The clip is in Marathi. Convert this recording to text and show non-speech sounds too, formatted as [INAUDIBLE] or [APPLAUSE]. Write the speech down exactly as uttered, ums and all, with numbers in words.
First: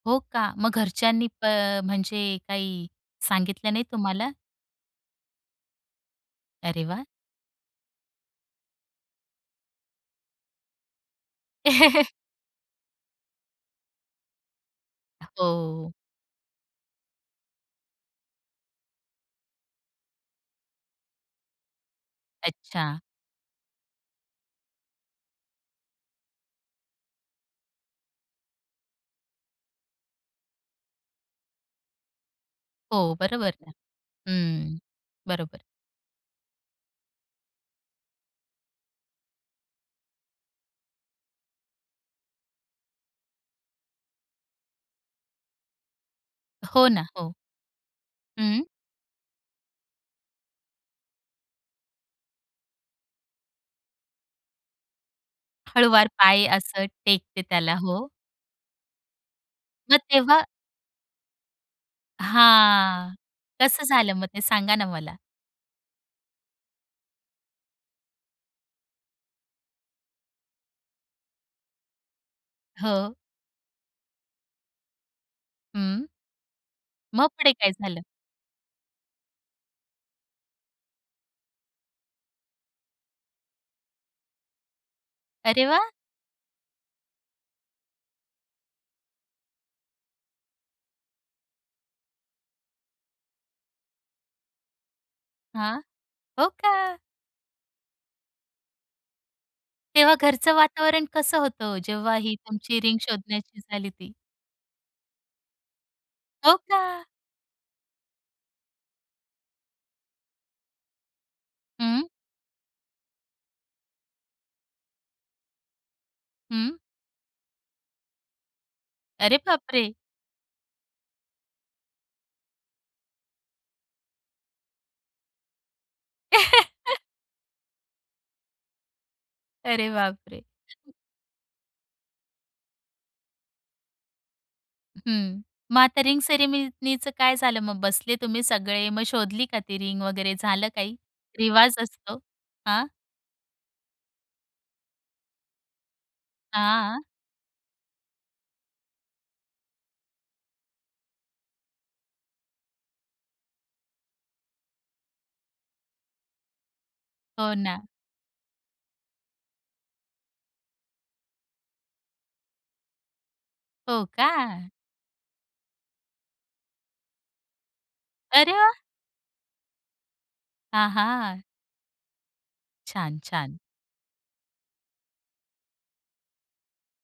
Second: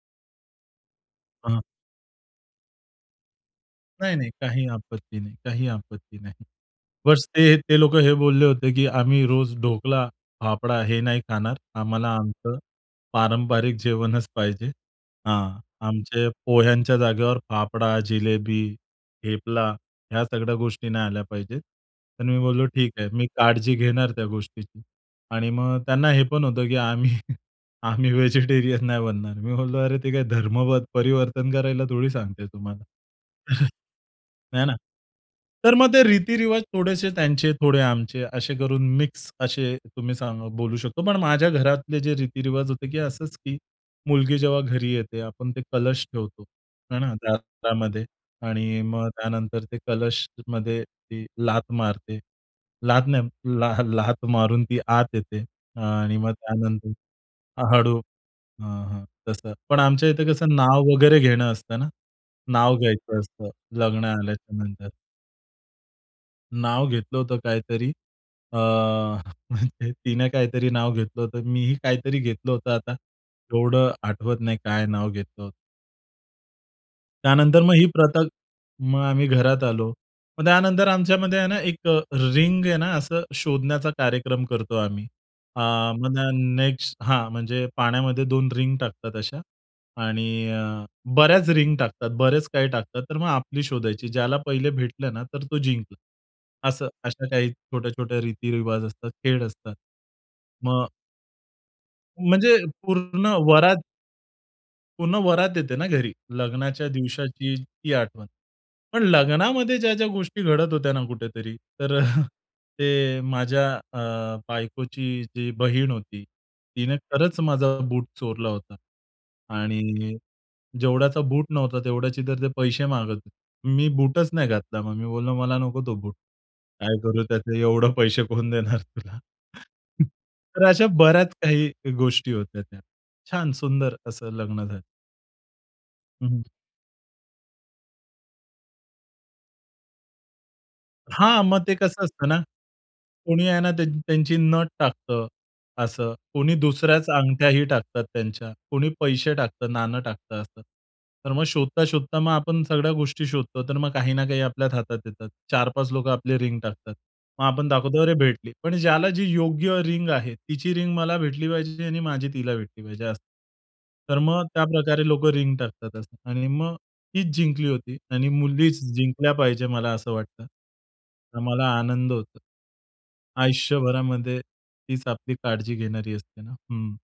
हो का? मग घरच्यांनी प हां. अ, म्हणजे काही सांगितलं नाही नाही, नाही. तुम्हाला? काही आपत्ती नाही, काही आपत्ती नाही. अरे वाह! बस ते ते लोकं हे बोलले होते, की आम्ही रोज ढोकला फाफडा हे नाही खाणार. आम्हाला [LAUGHS] आमचं पारंपरिक जेवणच पाहिजे. हां. हो. आमचे पोह्यांच्या जागेवर फाफडा, जिलेबी, थेपला ह्या सगळ्या गोष्टी नाही आल्या पाहिजेत. तर मी बोललो ठीक अच्छा. आहे, मी काळजी घेणार त्या गोष्टीची. आणि मग त्यांना हे पण होतं, की आम्ही आम्ही [CHUCKLES] व्हेजिटेरियन नाही बनणार. मी बोललो, "अरे ते काय धर्म ध परिवर्तन करायला थोडी सांगते तुम्हाला." हो, बरोबर. [CHUCKLES] आहे ना. हम्म, बरोबर. तर मग ते रीती-रिवाज थोडेसे त्यांचे, थोडे आमचे असे करून, मिक्स असे तुम्ही सा बोलू शकतो. पण माझ्या घरातले जे रीती-रिवाज होते, की असंच की मुलगी जेव्हा घरी येते, आपण ते कलश ठेवतो हो आहे ना, ना, हो. दारामध्ये हं. आणि मग त्यानंतर ते कलशमध्ये ती लात मारते. लात नाही [CHUCKLES] लात मारून ती आत येते. आ, हळुवार आणि मग पाय असं त्यानंतर टेकते त्याला. हळू हो. हं, हं. तसं पण मग आमच्या इथे तेव्हा कसं नाव वगैरे घेणं असतं ना. नाव हां, घ्यायचं असतं कसं लग्न झालं मग ते सांगा ना झाल्याच्यानंतर. मला? नाव घेतलं होतं काहीतरी अ, [CHUCKLES] तिने काहीतरी नाव घेतलं होतं. मीही काहीतरी घेतलं होतं. आता हो. एवढं आठवत नाही काय नाव घेतलं होतं. हं. मग पुढे त्यानंतर काय मग ही झालं? प्रथा, मग आम्ही घरात आलो. मग त्यानंतर आमच्यामध्ये आहे ना, एक रिंग आहे ना, असं शोधण्याचा कार्यक्रम करतो आम्ही. आ, अरे वाह! मग त्या न नेक्स्ट. हां म्हणजे पाण्यामध्ये दोन रिंग टाकतात अशा. आणि अ, बऱ्याच रिंग टाकतात, बरेच काही टाकतात, तर मग आपली शोधायची. ज्याला पहिले भेटलं ना, तर तो हां. जिंकला. हो असं, का. अशा काही छोट्या-छोट्या रीती-रिवाज असतात, खेळ असतात. तेव्हा घरचं मग वातावरण कसं होतं ओ? जेव्हा ही म्हणजे तुमची रिंग पूर्ण शोधण्याची वरात झाली ती? पूर्ण वरात येते ना घरी. हो लग्नाच्या का. दिवसाची ती आठवण. पण लग्नामध्ये ज्या-ज्या गोष्टी घडत होत्या ना, कुठेतरी तर हं. [CHUCKLES] अ, ते अ, माझ्या अ, बायकोची जी बहीण होती. हं. तिने खरंच माझा बूट चोरला होता अरे बापरे! आणि अ, जेवढ्याचा बूट नव्हता तेवढ्याची तर ते पैसे मागत होते. मी बूटच नाही घातला मग. मी बोललो, "मला नको तो बूट. काय [LAUGHS] करू त्याचे? एवढे पैसे कोण देणार तुला?" अरे [CHUCKLES] बापरे! तर अशा बऱ्याच काही गोष्टी होत्या त्या. छान सुंदर असं लग्न झालं हं. मग आता रिंग हं. सेरेमनीचं काय झालं? मग बसले तुम्ही सगळे मग शोधली का ती रिंग वगैरे, झालं काही? हां. मग ते रिवाज कसं असतो. असतं ना. हां. कोणी आहे ना त्यांची, त्यांची नथ टाकतं असं. कोणी हां. दुसऱ्याच अंगठ्याही टाकतात, त्यांच्या कोणी पैसे टाकतं, नाणं टाकतं असं. तर मग शोधता-शोधता मग आपण सगळ्या गोष्टी शोधतो. तर मग काही ना, काही आपल्याच हातात येतात. चार पाच लोकं आपली रिंग टाकतात. मग हो आपण ना. दाखवतो, "अरे भेटली." पण ज्याला जी योग्य रिंग आहे तिची रिंग मला भेटली पाहिजे आणि माझी तिला भेटली पाहिजे. हो तर मग का. त्याप्रकारे लोक रिंग टाकतात असं. आणि मग तीच जिंकली होती आणि अरे वा! मुलीच जिंकल्या पाहिजे मला असं वाटतं. तर अहा! मला आनंद होतो. छान, छान. आयुष्यभरामध्ये तीच आपली काळजी घेणारी असते ना. हं.